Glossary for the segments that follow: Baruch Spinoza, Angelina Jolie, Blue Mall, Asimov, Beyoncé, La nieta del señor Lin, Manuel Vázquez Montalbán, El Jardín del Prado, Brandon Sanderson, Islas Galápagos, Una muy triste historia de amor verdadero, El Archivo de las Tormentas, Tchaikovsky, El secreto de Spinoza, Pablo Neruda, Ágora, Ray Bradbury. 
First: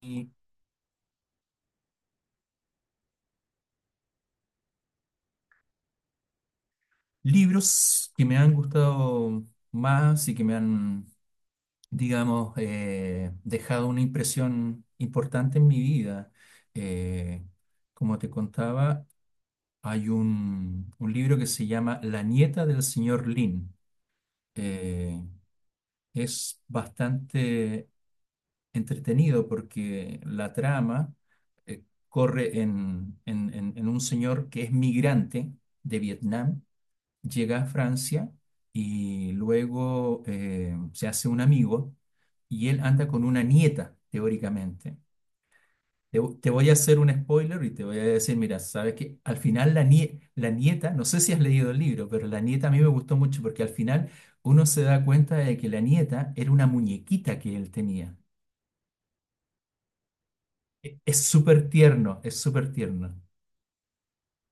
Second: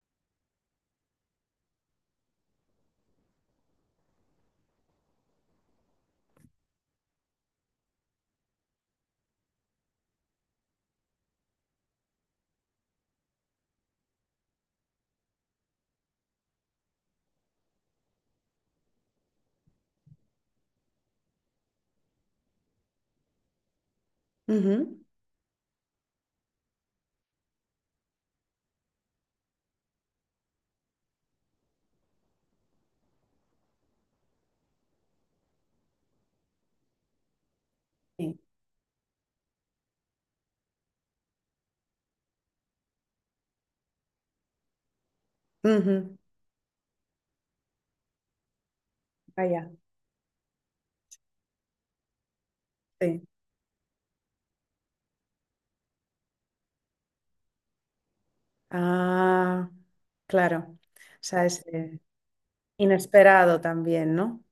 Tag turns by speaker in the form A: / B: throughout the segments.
A: Y libros que me han gustado más y que me han, digamos, dejado una impresión importante en mi vida. Eh, Como te contaba, hay un libro que se llama La nieta del señor Lin.
B: Ujú.
A: Eh, es bastante entretenido porque la trama corre en un señor que es migrante de Vietnam, llega a Francia
B: Sí,
A: y luego se hace un amigo y él anda con una nieta, teóricamente.
B: ujú.
A: Te voy a hacer un spoiler y te voy a decir, mira, sabes que al
B: Allá.
A: final la nieta, no sé si has leído el libro, pero la nieta a mí me gustó
B: Sí.
A: mucho porque al final uno se da cuenta de que la nieta era una muñequita que él tenía.
B: Ah, claro. O
A: Es
B: sea, es
A: súper tierno, es súper tierno.
B: inesperado también, ¿no?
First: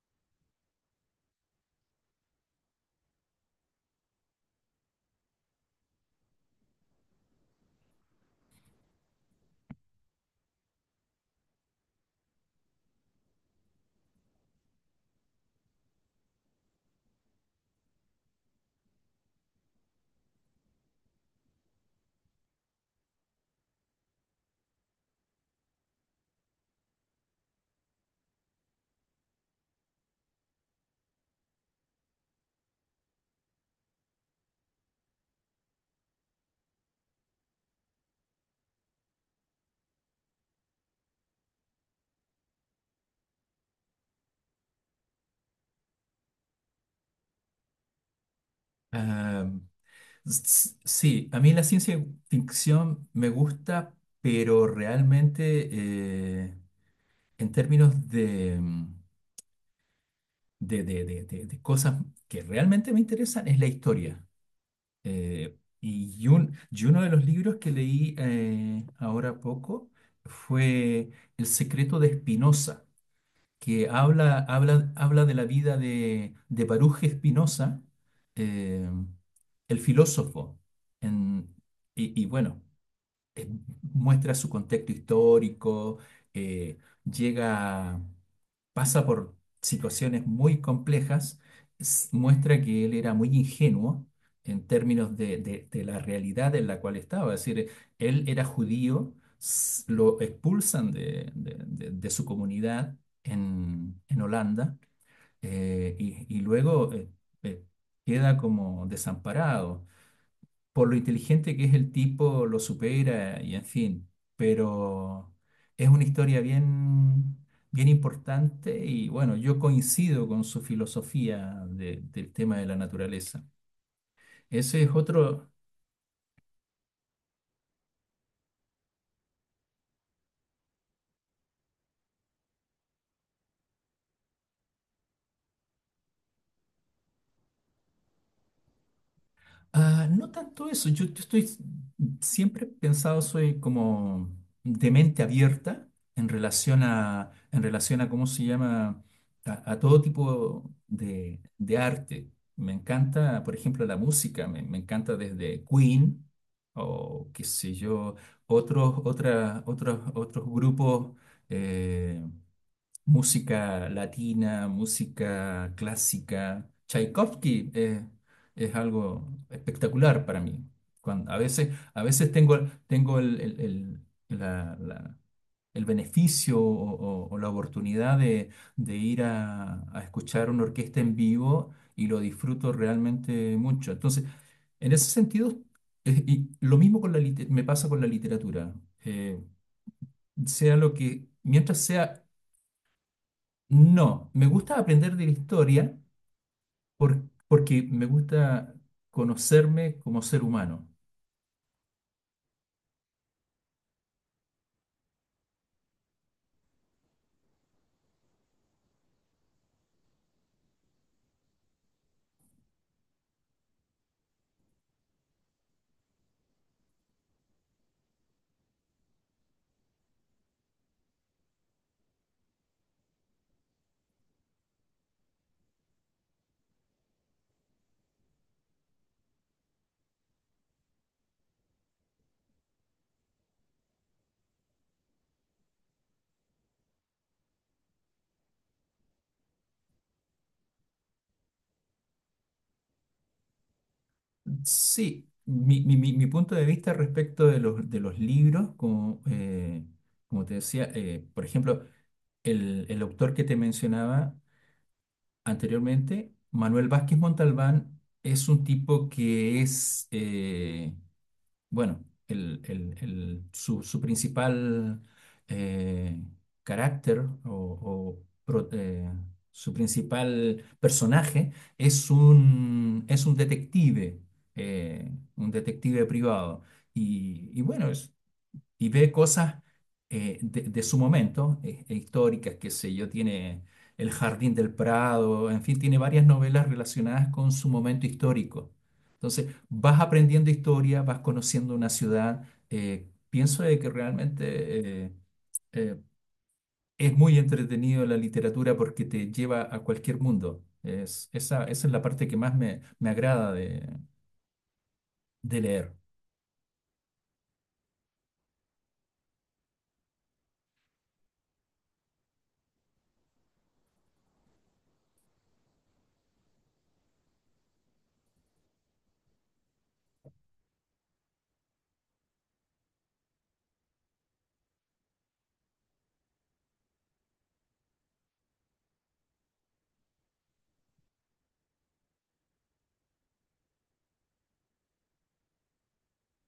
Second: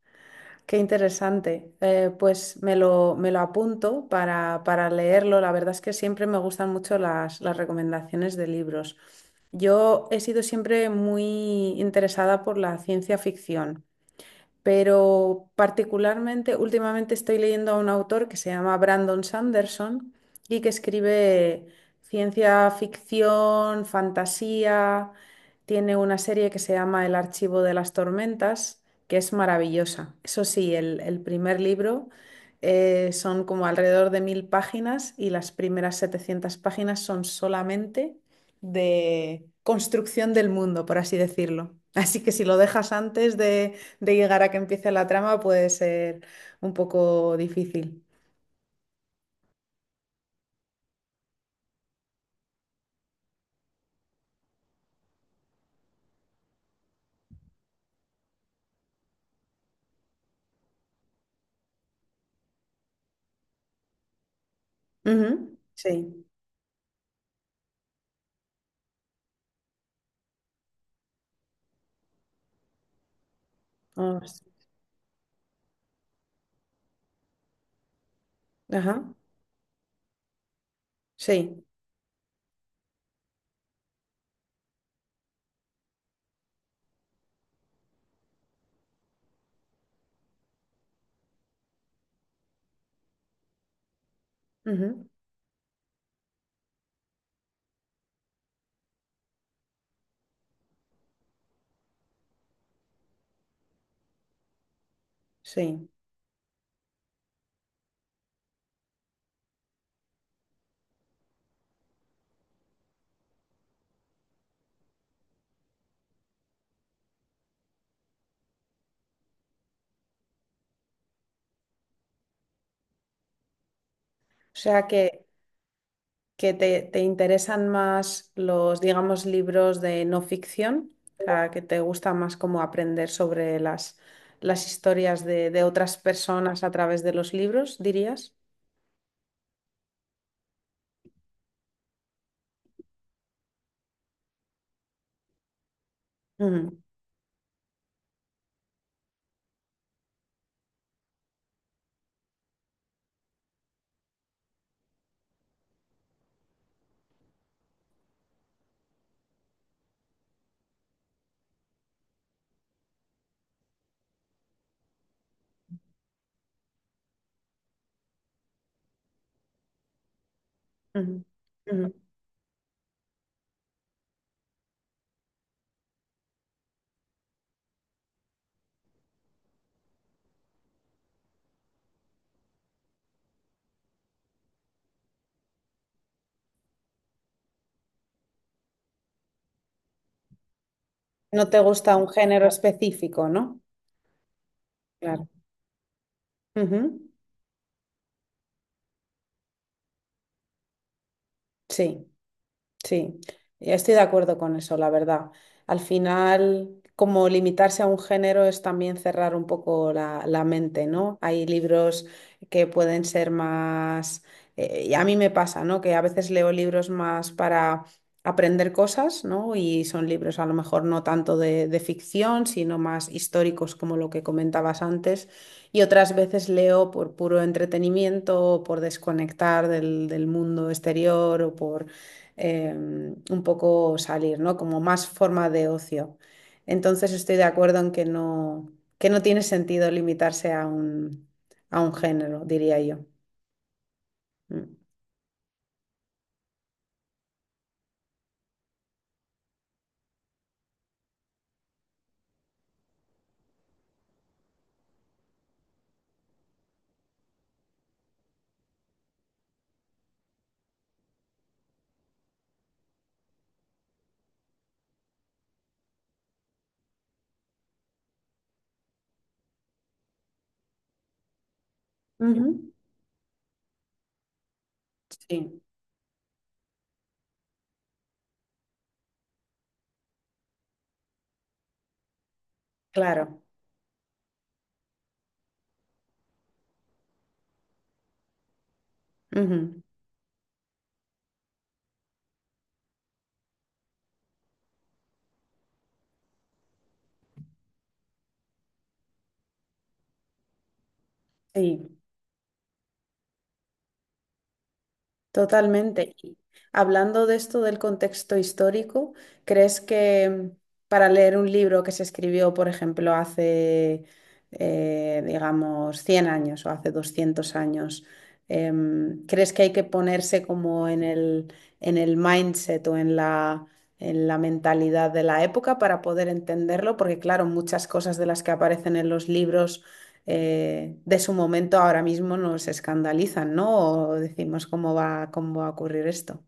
B: Qué interesante. Pues me lo apunto para leerlo. La verdad es que siempre me gustan mucho las recomendaciones de libros. Yo he sido siempre muy interesada por la ciencia ficción. Pero particularmente últimamente estoy leyendo a un autor que se llama Brandon Sanderson y que escribe ciencia ficción, fantasía, tiene una serie que se llama El Archivo de las Tormentas, que es maravillosa. Eso sí, el primer libro son como alrededor de 1000 páginas y las primeras 700 páginas son solamente de construcción del mundo, por así decirlo. Así que si lo dejas antes de llegar a que empiece la trama puede ser un poco difícil.
A: Sí, a mí la ciencia ficción me gusta, pero realmente eh, en términos de, de cosas que realmente me interesan es la historia.
B: Ujú. Sí.
A: Y, y uno de los libros que leí ahora poco fue El secreto de Spinoza, que
B: Ah, s-
A: habla de la vida de Baruch Spinoza, eh,
B: ajá.
A: el filósofo. En,
B: Sí.
A: y bueno. eh, Muestra su contexto histórico, eh, llega, pasa por situaciones muy complejas, muestra que él era muy ingenuo en
B: Ujú.
A: términos de, de la realidad en la cual estaba. Es decir, él era judío, lo expulsan de su comunidad en Holanda,
B: Sí.
A: y luego eh, queda como desamparado por lo inteligente que es el tipo, lo supera y en fin, pero es una historia bien, bien importante y bueno, yo coincido con su filosofía del tema de la naturaleza.
B: O sea
A: Ese es otro.
B: que te interesan más los, digamos, libros de no ficción, o sea, que te gusta más como aprender sobre las historias de otras personas a través de los libros, dirías.
A: Ah, no tanto eso, yo estoy, siempre he pensado, soy como de mente abierta
B: Ujú,
A: en relación a cómo se llama, a todo tipo de arte. Me encanta, por ejemplo, la música, me encanta desde Queen o qué sé yo, otros, otras, otros grupos, eh, música latina, música clásica. Tchaikovsky es algo espectacular para mí.
B: ujú,
A: A veces, a
B: ujú.
A: veces tengo, tengo el beneficio o la oportunidad de ir a escuchar una orquesta en vivo y lo disfruto realmente mucho. Entonces, en ese sentido, y lo mismo con la me pasa con la literatura. Eh, Sea lo que,
B: No te
A: mientras
B: gusta un
A: sea.
B: género específico, ¿no?
A: No, me gusta aprender de
B: Claro.
A: la historia
B: Ujú.
A: por- porque me gusta conocerme como ser humano.
B: Sí. Sí, estoy de acuerdo con eso, la verdad. Al final, como limitarse a un género es también cerrar un poco la mente, ¿no? Hay libros que pueden ser más, y a mí me pasa, ¿no? Que a veces leo libros más para aprender cosas, ¿no? Y son libros a lo mejor no tanto de ficción, sino más históricos como lo que comentabas antes. Y otras veces leo por puro entretenimiento, o por desconectar del, del mundo exterior o por un poco salir, ¿no? Como más forma de ocio. Entonces estoy de acuerdo en que no tiene sentido limitarse a un género, diría yo. Mm.
A: Sí, mi punto de vista respecto de los libros, como, como te decía, por ejemplo, el autor que te mencionaba anteriormente, Manuel Vázquez Montalbán, es un tipo que es, bueno, su, su principal eh, carácter su principal personaje
B: Ujú.
A: es
B: Sí.
A: un
B: Sí,
A: detective privado. Y bueno, es, y ve cosas de su momento, históricas, qué sé yo,
B: claro.
A: tiene El Jardín del Prado, en fin, tiene varias novelas relacionadas con su momento histórico. Entonces,
B: Ujú.
A: vas aprendiendo historia, vas conociendo una ciudad. Pienso de que realmente eh, es muy entretenido la literatura porque te lleva a cualquier mundo. Es, esa es
B: Sí.
A: la parte que más me, me agrada de leer.
B: Totalmente. Y hablando de esto del contexto histórico, ¿crees que para leer un libro que se escribió, por ejemplo, hace, digamos, 100 años o hace 200 años, ¿crees que hay que ponerse como en el mindset o en la mentalidad de la época para poder entenderlo? Porque, claro, muchas cosas de las que aparecen en los libros de su momento ahora mismo nos escandalizan, ¿no? O decimos cómo va a ocurrir esto.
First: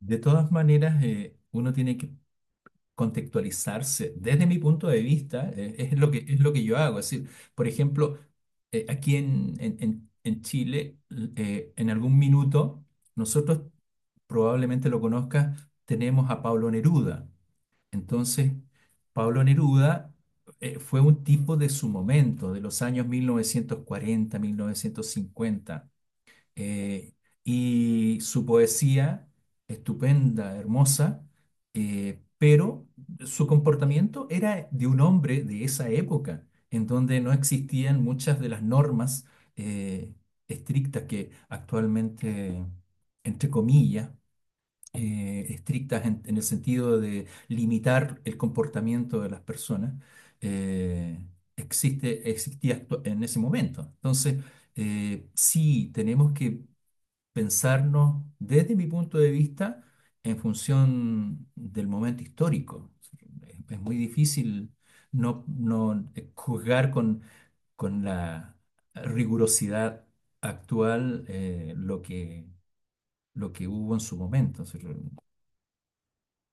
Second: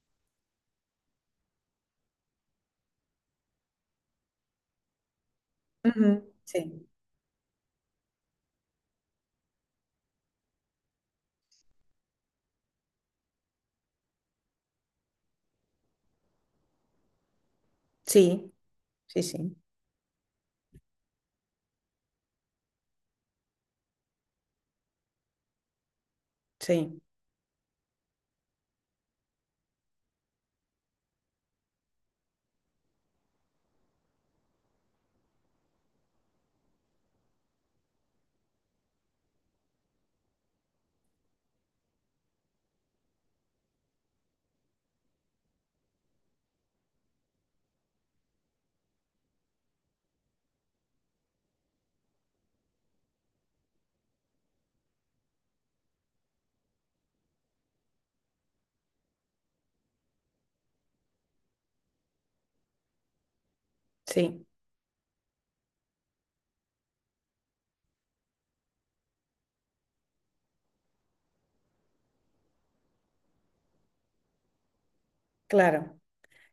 A: De todas maneras, uno tiene que contextualizarse desde mi punto de vista,
B: Ujú.
A: es lo que yo
B: Sí,
A: hago. Es decir, por ejemplo, aquí en, en Chile, en algún minuto, nosotros, probablemente lo conozcas, tenemos a Pablo Neruda.
B: sí,
A: Entonces,
B: sí,
A: Pablo
B: sí,
A: Neruda fue un tipo de su momento, de los años mil, mil novecientos cuarenta, mil novecientos cincuenta,
B: sí,
A: eh, y su poesía, estupenda, hermosa, pero su comportamiento era de un hombre de esa época, en donde no existían muchas de las normas eh, estrictas que actualmente, entre comillas, estrictas en el sentido de limitar el comportamiento de las personas, eh, existe, en ese momento. Entonces, sí, tenemos que pensarnos desde mi punto de vista en función del momento histórico. Es muy
B: sí,
A: difícil no, juzgar con la rigurosidad actual lo que hubo en su momento. O sea,
B: claro.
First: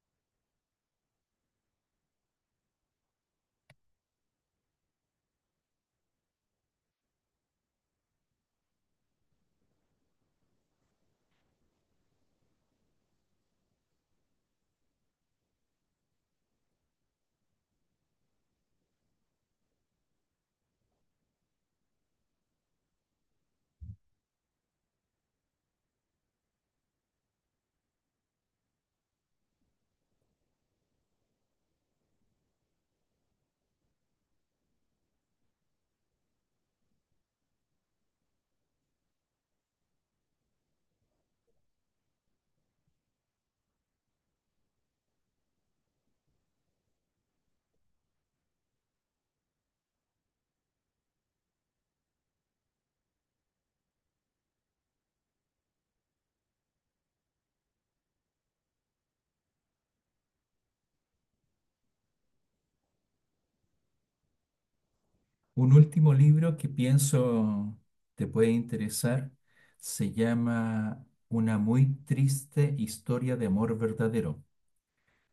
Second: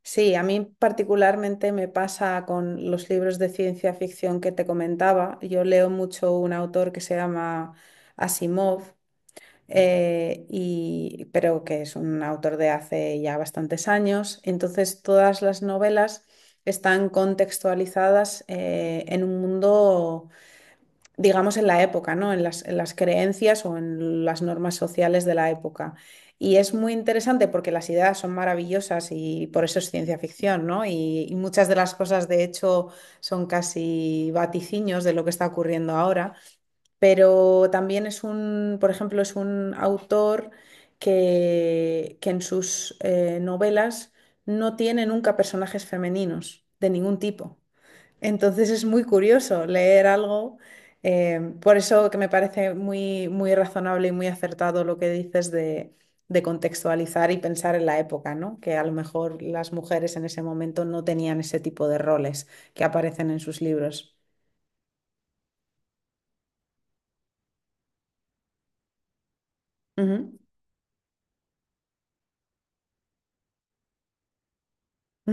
B: Sí, a mí particularmente me pasa con los libros de ciencia ficción que te comentaba. Yo leo mucho un autor que se llama Asimov y, pero que es un autor de hace ya bastantes años. Entonces, todas las novelas están contextualizadas en un mundo, digamos, en la época, ¿no? En en las creencias o en las normas sociales de la época. Y es muy interesante porque las ideas son maravillosas y por eso es ciencia ficción, ¿no? Y muchas de las cosas, de hecho, son casi vaticinios de lo que está ocurriendo ahora, pero también es un, por ejemplo, es un autor que en sus novelas no tiene nunca personajes femeninos de ningún tipo. Entonces es muy curioso leer algo, por eso que me parece muy razonable y muy acertado lo que dices de contextualizar y pensar en la época, ¿no? Que a lo mejor las mujeres en ese momento no tenían ese tipo de roles que aparecen en sus libros.
A: un último libro que pienso te puede interesar se
B: Ujú,
A: llama Una muy triste historia de amor verdadero.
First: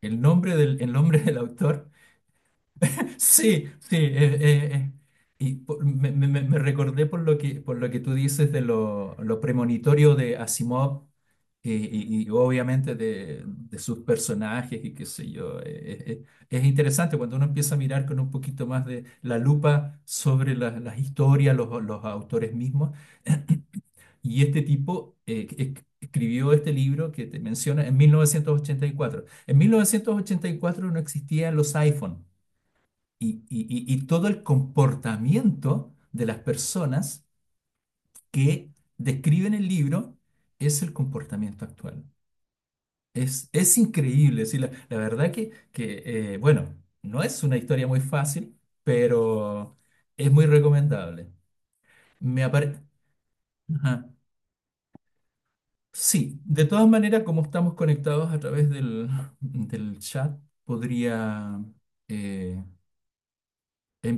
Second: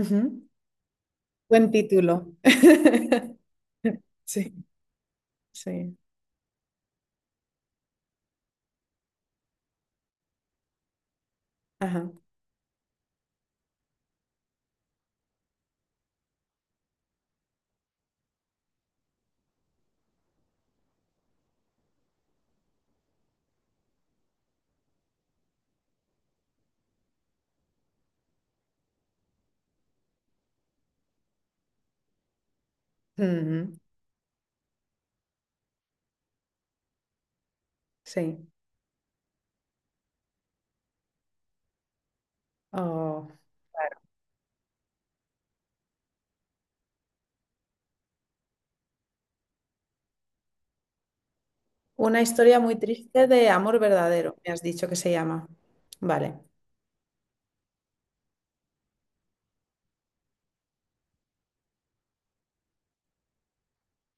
A: El nombre el nombre del
B: Buen
A: autor.
B: título.
A: Sí, sí.
B: Sí,
A: Y
B: sí.
A: me, me recordé por lo que tú dices de lo premonitorio de Asimov y,
B: Ajá.
A: y obviamente de sus personajes y qué sé yo. Es interesante cuando uno empieza a mirar con un poquito más de la lupa sobre las historias, los autores mismos. Y este tipo escribió este libro que te menciona en 1984. En 1984 no existían los iPhone y,
B: Ujú.
A: y todo el comportamiento de las personas
B: Sí.
A: que describen el libro es el comportamiento actual.
B: Oh.
A: Es increíble, sí, la verdad que bueno, no es una historia muy fácil, pero es muy recomendable.
B: Una
A: Me
B: historia muy
A: apare-
B: triste de amor
A: Ajá.
B: verdadero, me has dicho que se llama.
A: Sí,
B: Vale.
A: de todas maneras, como estamos conectados a través del, del chat, podría eh,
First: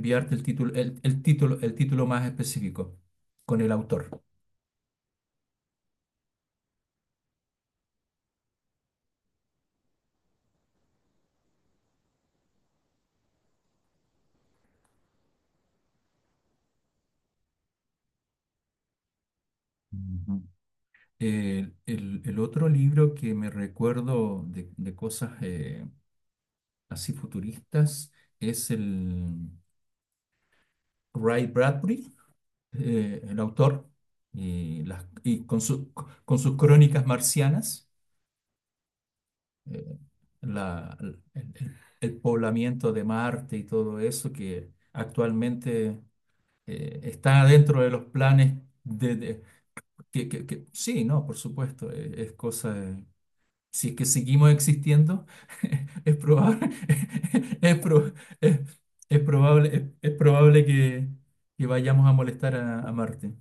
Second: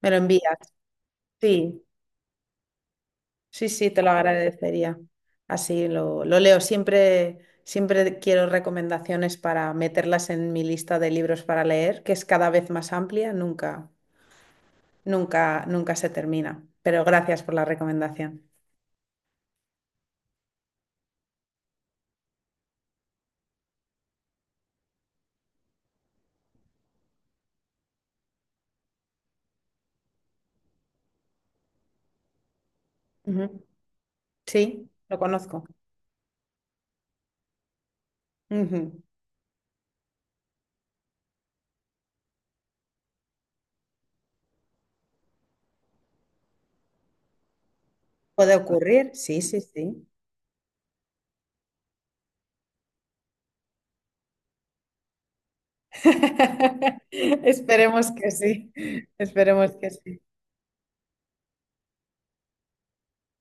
B: ¿Me lo
A: el
B: envías?
A: título, el título, el
B: Sí,
A: título más específico con
B: sí,
A: el
B: sí, te lo
A: autor.
B: agradecería. Así lo leo. Siempre, siempre quiero recomendaciones para meterlas en mi lista de libros para leer, que es cada vez más amplia, nunca, nunca, nunca se termina. Pero gracias por la recomendación.
A: Ujú. El otro libro que me recuerdo de cosas así futuristas es el Ray Bradbury, el
B: Ujú.
A: autor, y,
B: Sí, lo
A: y con,
B: conozco.
A: con sus crónicas marcianas,
B: Ujú.
A: eh, el, el poblamiento de Marte y todo eso que actualmente está dentro de los planes
B: Puede ocurrir,
A: de,
B: sí, sí, sí.
A: que, sí, no, por supuesto, es cosa de, si es que seguimos existiendo, es probable, es,
B: Esperemos que
A: es-
B: sí,
A: es
B: esperemos
A: probable,
B: que
A: es
B: sí.
A: probable que vayamos a molestar a Marte.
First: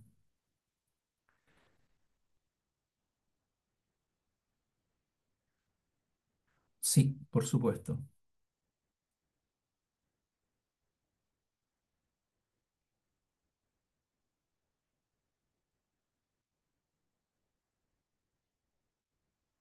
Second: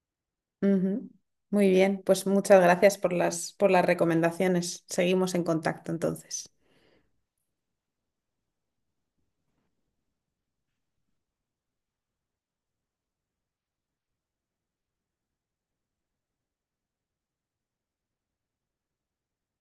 B: Ujú. Muy bien, pues muchas gracias por las recomendaciones. Seguimos en contacto entonces.
A: Sí, por supuesto.